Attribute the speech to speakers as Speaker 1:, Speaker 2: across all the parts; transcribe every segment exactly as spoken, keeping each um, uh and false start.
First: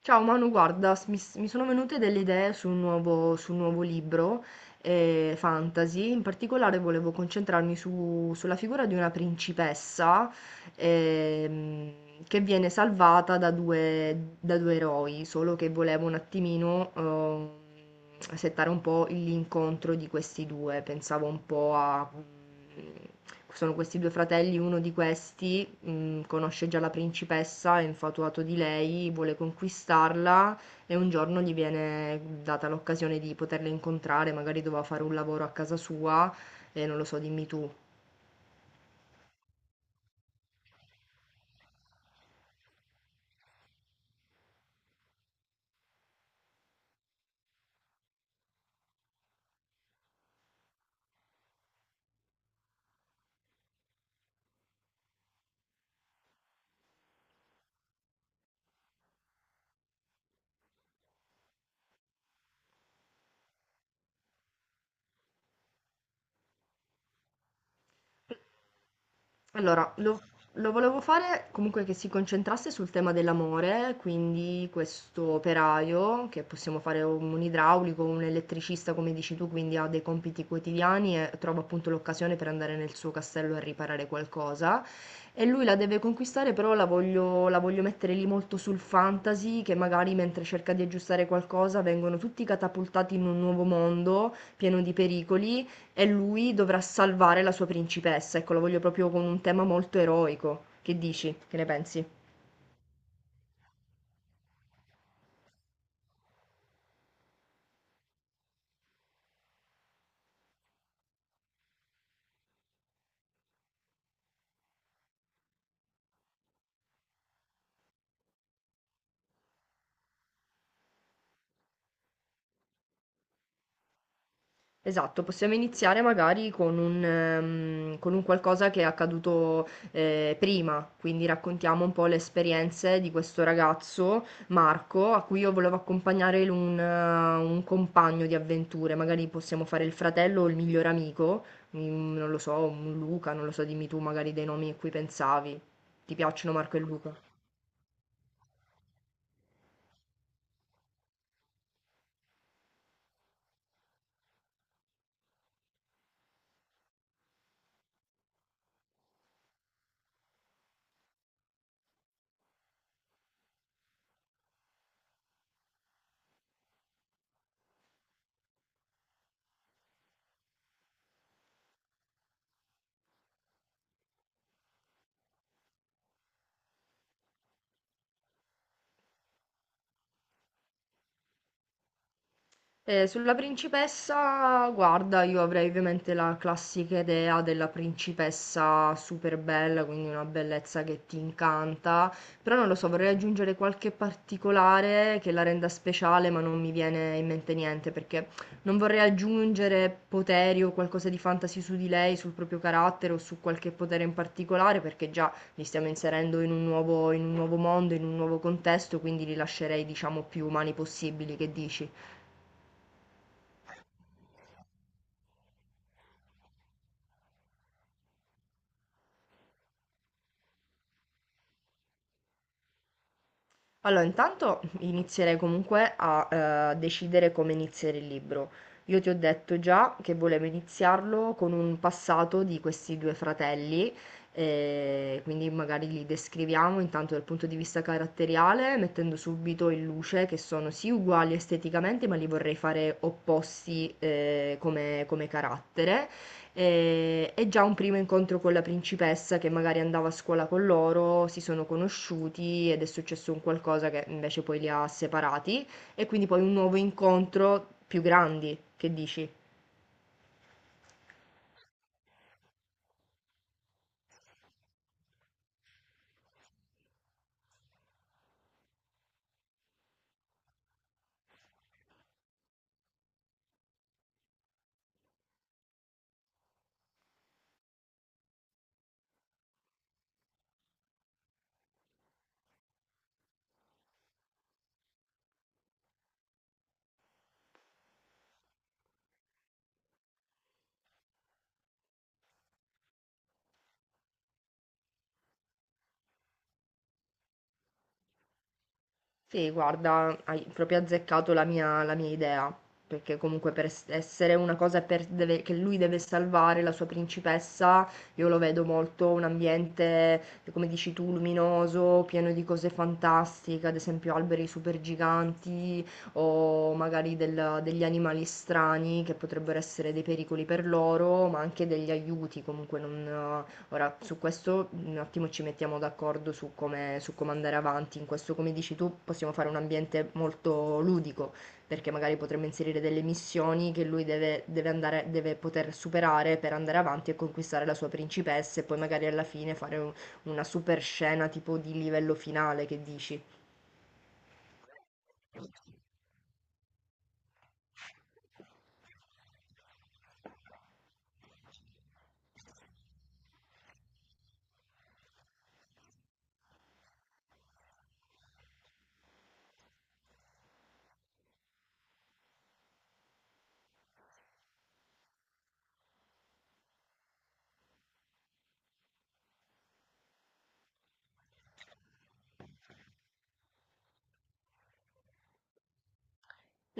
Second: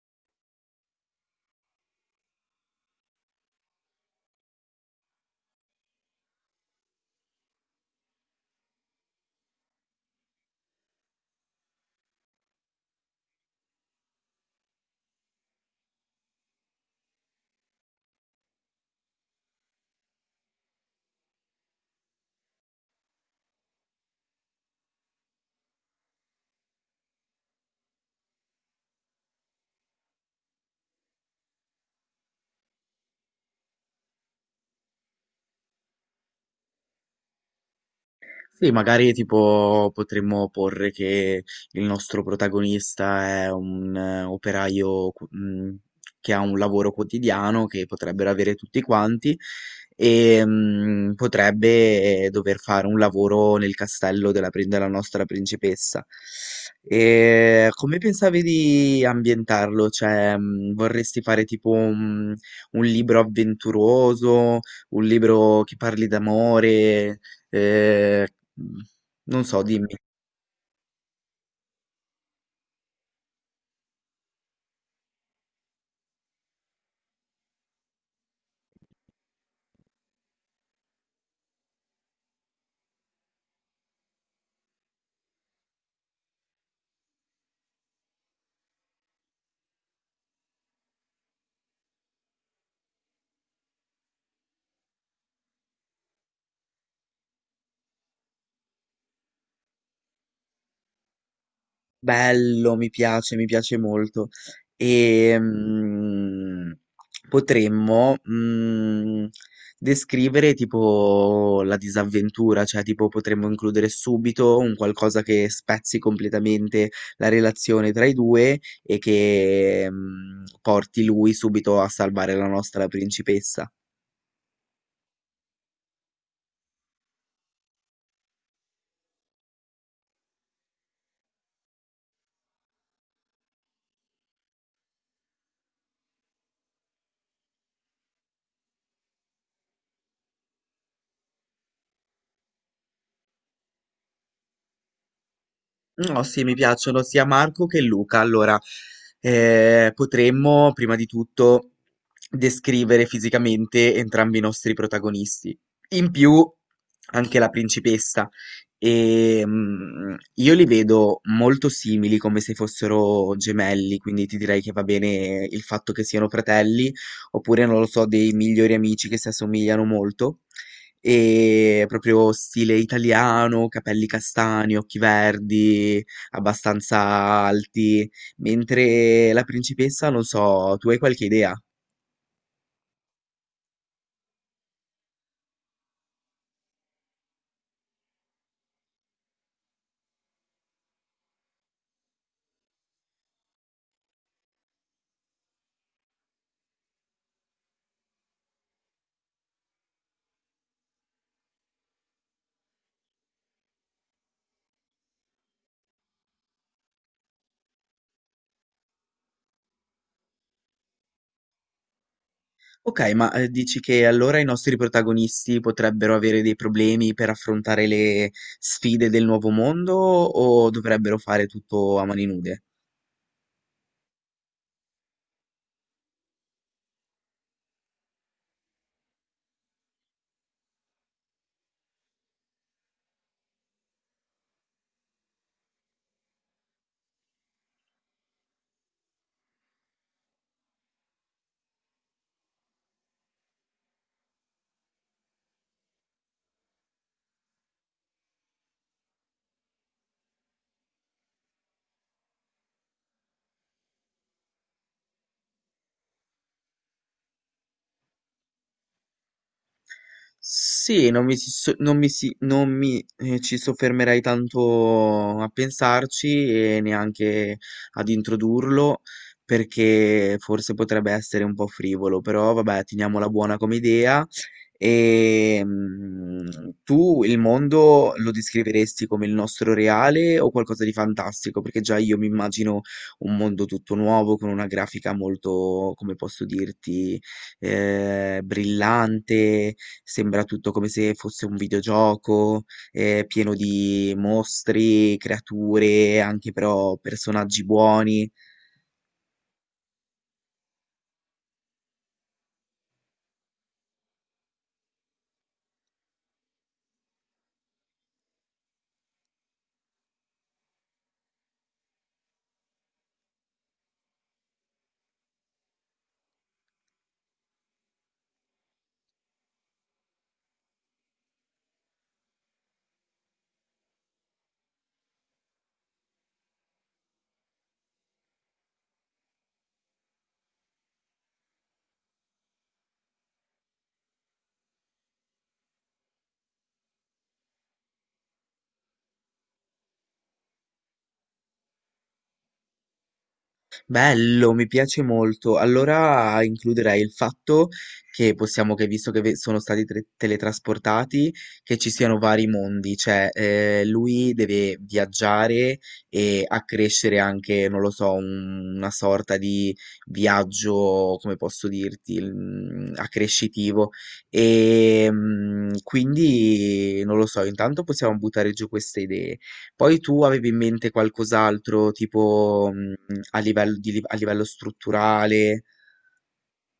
Speaker 1: Ciao Manu, guarda, s- mi, s- mi sono venute delle idee su un nuovo, su un nuovo libro eh, fantasy, in particolare volevo concentrarmi su- sulla figura di una principessa ehm, che viene salvata da due, da due eroi, solo che volevo un attimino ehm, settare un po' l'incontro di questi due, pensavo un po' a... mm, Sono questi due fratelli, uno di questi mh, conosce già la principessa, è infatuato di lei, vuole conquistarla e un giorno gli viene data l'occasione di poterla incontrare, magari doveva fare un lavoro a casa sua e non lo so, dimmi tu.
Speaker 2: Sì, magari tipo potremmo porre che il nostro protagonista è un eh, operaio cu- mh, che ha un lavoro quotidiano che potrebbero avere tutti quanti e mh, potrebbe eh, dover fare un lavoro nel castello della, prin- della nostra principessa. E come pensavi di ambientarlo? Cioè, mh, vorresti fare tipo un un libro avventuroso, un libro che parli d'amore? eh, mh, non so,
Speaker 1: Allora,
Speaker 2: dimmi,
Speaker 1: lo, lo volevo fare comunque che si concentrasse sul tema dell'amore, quindi questo operaio, che possiamo fare un, un idraulico, un elettricista, come dici tu, quindi ha dei compiti quotidiani e trova appunto l'occasione per andare nel suo castello a riparare qualcosa. E lui la deve conquistare, però la voglio, la voglio mettere lì molto sul fantasy, che magari mentre cerca di aggiustare qualcosa vengono tutti catapultati in un nuovo mondo pieno di pericoli e lui dovrà salvare la sua principessa, ecco, lo voglio proprio con un tema molto eroico. Che dici? Che ne pensi?
Speaker 2: bello, mi piace, mi piace molto. E mm, potremmo mm, descrivere tipo la disavventura, cioè tipo potremmo includere subito un qualcosa che spezzi completamente la relazione tra i due e che mm, porti lui subito a salvare la nostra principessa.
Speaker 1: Esatto, possiamo iniziare magari con un, ehm, con un qualcosa che è accaduto eh, prima, quindi raccontiamo un po' le esperienze di questo ragazzo, Marco, a cui io volevo accompagnare un, eh, un compagno di avventure, magari possiamo fare il fratello o il miglior amico, mm, non lo so, un Luca, non lo so, dimmi tu magari dei nomi a cui pensavi. Ti
Speaker 2: No, sì, mi
Speaker 1: piacciono Marco e
Speaker 2: piacciono
Speaker 1: Luca?
Speaker 2: sia Marco che Luca. Allora, eh, potremmo prima di tutto descrivere fisicamente entrambi i nostri protagonisti. In più, anche la principessa. E, mm, io li vedo molto simili, come se fossero gemelli, quindi ti direi che va bene il fatto che siano fratelli, oppure non lo so, dei migliori amici che si assomigliano molto. E proprio stile italiano, capelli castani, occhi verdi, abbastanza alti, mentre la principessa, non so, tu hai qualche idea?
Speaker 1: Eh, sulla principessa, guarda, io avrei ovviamente la classica idea della principessa super bella, quindi una bellezza che ti incanta, però non lo so, vorrei aggiungere qualche particolare che la renda speciale, ma non mi viene in mente niente, perché non vorrei aggiungere poteri o qualcosa di fantasy su di lei, sul proprio carattere o su qualche potere in particolare, perché già li stiamo inserendo in un nuovo, in un nuovo mondo, in un nuovo contesto, quindi li lascerei, diciamo, più umani possibili, che dici?
Speaker 2: Ok, ma eh, dici che allora i nostri protagonisti potrebbero avere dei problemi per affrontare le sfide del nuovo mondo o dovrebbero fare tutto a mani nude?
Speaker 1: Allora, intanto inizierei comunque a eh, decidere come iniziare il libro. Io ti ho detto già che volevo iniziarlo con un passato di questi due fratelli, eh, quindi magari li descriviamo intanto dal punto di vista caratteriale, mettendo subito in luce che sono sì uguali esteticamente, ma li vorrei fare opposti eh, come, come carattere e, e già un primo incontro con la principessa che magari andava a scuola con loro, si sono conosciuti ed è successo un qualcosa che invece poi li ha separati e quindi poi un nuovo incontro più grandi, che dici?
Speaker 2: Sì, non mi si so non mi si non mi, ehm, ci soffermerei tanto a pensarci e neanche ad introdurlo, perché forse potrebbe essere un po' frivolo, però vabbè teniamola buona come idea. Ehm, tu il mondo lo descriveresti come il nostro reale o qualcosa di fantastico? Perché già io mi immagino un mondo tutto nuovo con una grafica molto, come posso dirti eh, brillante, sembra tutto come se fosse un videogioco, eh, pieno di mostri, creature, anche però personaggi buoni.
Speaker 1: Sì, guarda, hai proprio azzeccato la mia, la mia idea, perché comunque per es- essere una cosa per- deve- che lui deve salvare la sua principessa, io lo vedo molto un ambiente, come dici tu, luminoso, pieno di cose fantastiche, ad esempio alberi super giganti o magari del- degli animali strani che potrebbero essere dei pericoli per loro, ma anche degli aiuti, comunque non, Ora, su questo un attimo ci mettiamo d'accordo su come, su come andare avanti. In questo, come dici tu, possiamo fare un ambiente molto ludico, perché magari potremmo inserire delle missioni che lui deve, deve andare, deve poter superare per andare avanti e conquistare la sua principessa e poi magari alla fine fare un- una super scena tipo di livello finale, che dici?
Speaker 2: Bello, mi piace molto. Allora includerei il fatto che possiamo, che visto che ve- sono stati tre- teletrasportati, che ci siano vari mondi, cioè eh, lui deve viaggiare e accrescere anche, non lo so, un- una sorta di viaggio, come posso dirti, mm, accrescitivo. E mm, quindi, non lo so, intanto possiamo buttare giù queste idee. Poi tu avevi in mente qualcos'altro, tipo, mhmm, a livello di, a livello strutturale?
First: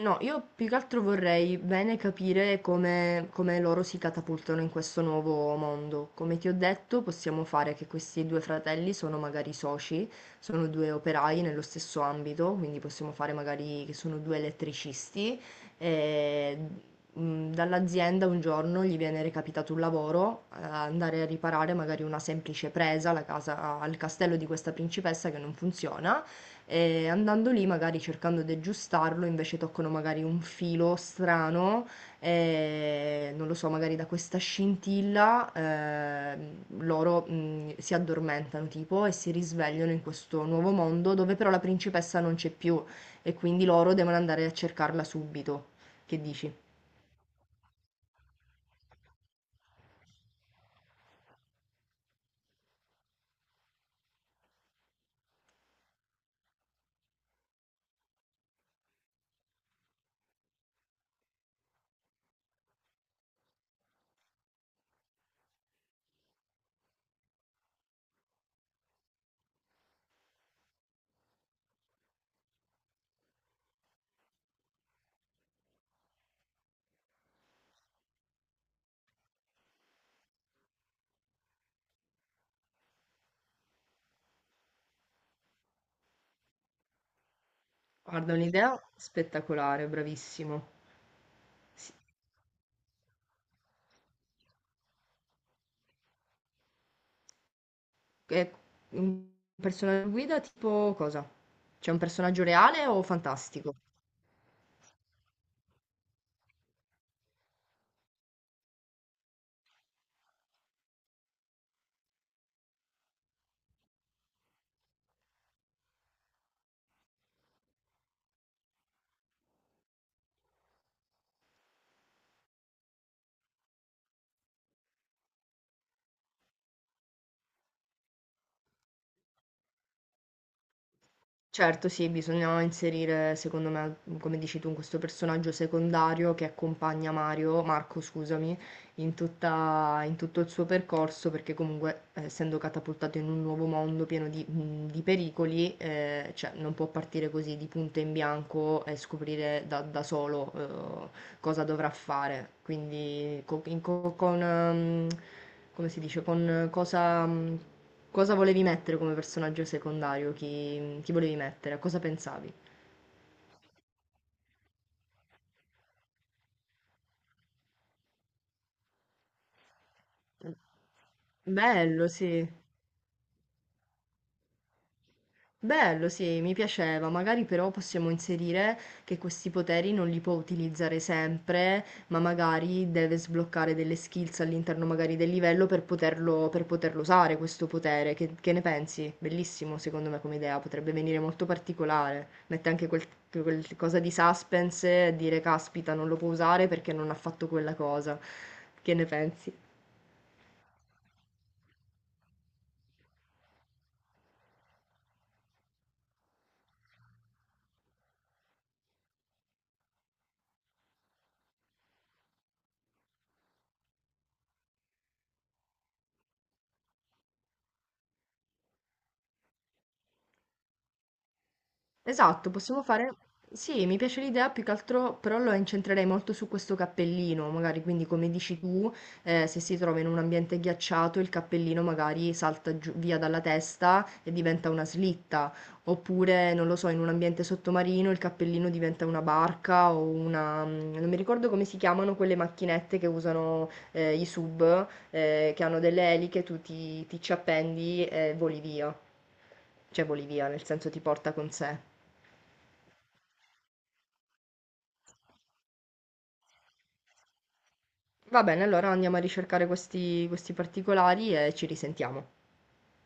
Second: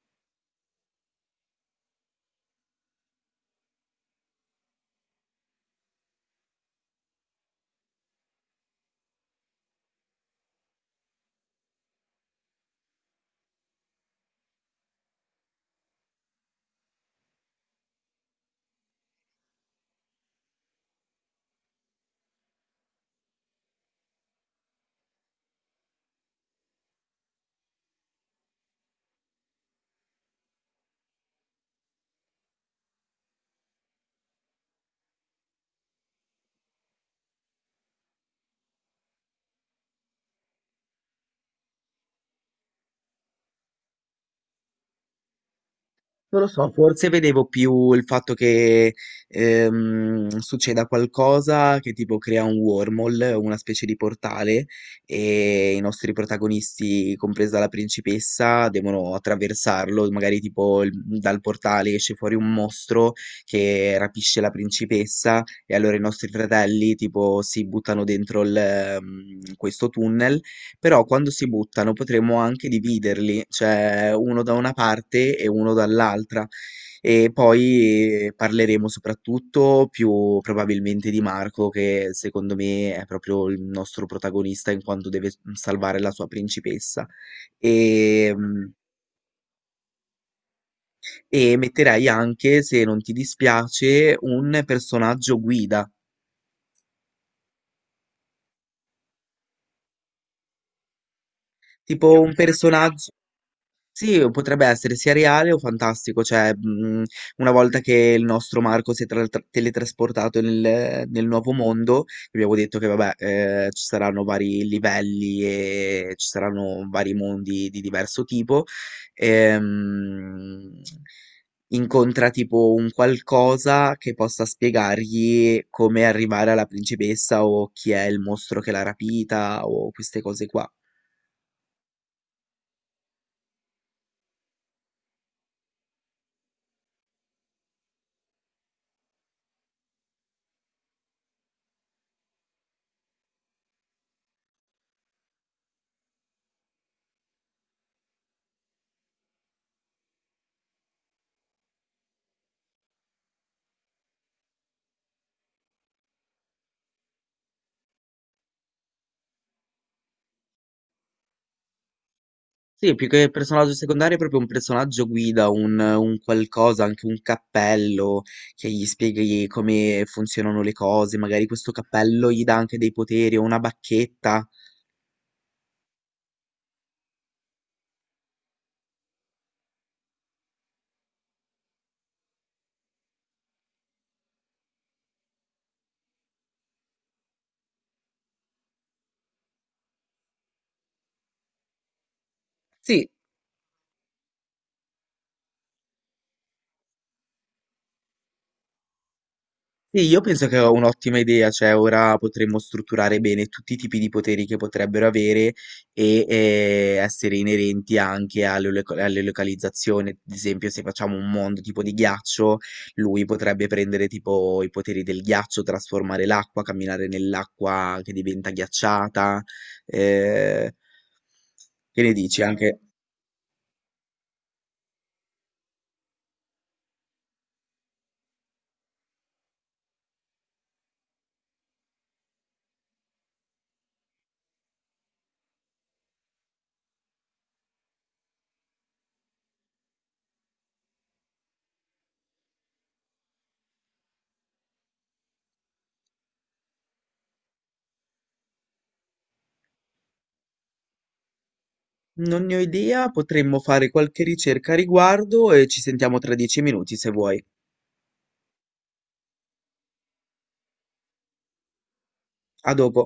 Speaker 1: No, io più che altro vorrei bene capire come, come loro si catapultano in questo nuovo mondo. Come ti ho detto, possiamo fare che questi due fratelli sono magari soci, sono due operai nello stesso ambito, quindi possiamo fare magari che sono due elettricisti e mh, dall'azienda un giorno gli viene recapitato un lavoro, eh, andare a riparare magari una semplice presa alla casa- al castello di questa principessa che non funziona. E andando lì, magari cercando di aggiustarlo, invece toccano magari un filo strano, e non lo so, magari da questa scintilla eh, loro mh, si addormentano tipo e si risvegliano in questo nuovo mondo dove però la principessa non c'è più e quindi loro devono andare a cercarla subito. Che
Speaker 2: Non lo
Speaker 1: dici?
Speaker 2: so, forse vedevo più il fatto che ehm, succeda qualcosa che tipo crea un wormhole, una specie di portale, e i nostri protagonisti, compresa la principessa, devono attraversarlo, magari tipo il- dal portale esce fuori un mostro che rapisce la principessa e allora i nostri fratelli tipo si buttano dentro il, ehm, questo tunnel però quando si buttano potremmo anche dividerli, cioè uno da una parte e uno dall'altra. E poi eh, parleremo soprattutto più probabilmente di Marco, che secondo me è proprio il nostro protagonista in quanto deve salvare la sua principessa.
Speaker 1: Guarda,
Speaker 2: E, mm,
Speaker 1: un'idea spettacolare, bravissimo.
Speaker 2: e
Speaker 1: Sì.
Speaker 2: metterei anche, se non ti dispiace, un personaggio guida,
Speaker 1: E un personaggio guida tipo cosa? C'è un
Speaker 2: tipo un
Speaker 1: personaggio reale o
Speaker 2: personaggio.
Speaker 1: fantastico?
Speaker 2: Sì, potrebbe essere sia reale o fantastico, cioè mh, una volta che il nostro Marco si è tra- tra- teletrasportato nel, nel nuovo mondo, abbiamo detto che vabbè, eh, ci saranno vari livelli e ci saranno vari mondi di diverso tipo, ehm, incontra tipo un qualcosa che possa spiegargli come arrivare alla principessa o chi è il mostro che l'ha rapita o queste cose qua.
Speaker 1: Certo sì, bisogna inserire secondo me, mhmm, come dici tu, questo personaggio secondario che accompagna Mario Marco scusami, in tutta in tutto il suo percorso, perché comunque eh, essendo catapultato in un nuovo mondo pieno di mhmm, di pericoli, ehm, cioè non può partire così di punto in bianco e scoprire da da solo, uhm, cosa dovrà fare. Quindi co in co con mhmm, come si dice, con eh, cosa mhmm Cosa volevi mettere come personaggio secondario? Chi, chi volevi mettere? A cosa pensavi?
Speaker 2: Sì, più che personaggio secondario, è proprio un personaggio guida, un, un qualcosa, anche un cappello che gli spieghi come funzionano le cose. Magari questo
Speaker 1: Bello,
Speaker 2: cappello gli
Speaker 1: sì.
Speaker 2: dà anche dei poteri o una bacchetta.
Speaker 1: Bello, sì, mi piaceva. Magari però possiamo inserire che questi poteri non li può utilizzare sempre, ma magari deve sbloccare delle skills all'interno magari del livello per poterlo, per poterlo usare questo potere. Che, che ne pensi? Bellissimo, secondo me, come idea. Potrebbe venire molto particolare. Mette anche quel,
Speaker 2: Sì,
Speaker 1: quel cosa di suspense e dire, caspita, non lo può usare perché non ha fatto quella cosa. Che ne pensi?
Speaker 2: sì, io penso che è un'ottima idea, cioè ora potremmo strutturare bene tutti i tipi di poteri che potrebbero avere e eh, essere inerenti anche alle, loca- alle localizzazioni. Ad esempio, se facciamo un mondo tipo di ghiaccio, lui potrebbe prendere tipo i poteri del ghiaccio, trasformare l'acqua, camminare nell'acqua che diventa ghiacciata. eh, che ne dici?
Speaker 1: Esatto,
Speaker 2: Anche...
Speaker 1: possiamo fare... Sì, mi piace l'idea più che altro, però lo incentrerei molto su questo cappellino, magari quindi come dici tu, eh, se si trova in un ambiente ghiacciato il cappellino magari salta giù- via dalla testa e diventa una slitta, oppure non lo so, in un ambiente sottomarino il cappellino diventa una barca o una... mm, non mi ricordo come si chiamano quelle macchinette che usano eh, i sub, eh, che hanno delle eliche, tu ti, ti ci appendi e voli via, cioè voli via, nel senso ti porta con sé.
Speaker 2: Non ne ho idea, potremmo fare qualche ricerca a riguardo e ci sentiamo tra dieci minuti se vuoi.
Speaker 1: Va bene, allora andiamo a ricercare questi, questi particolari e ci risentiamo.
Speaker 2: A dopo.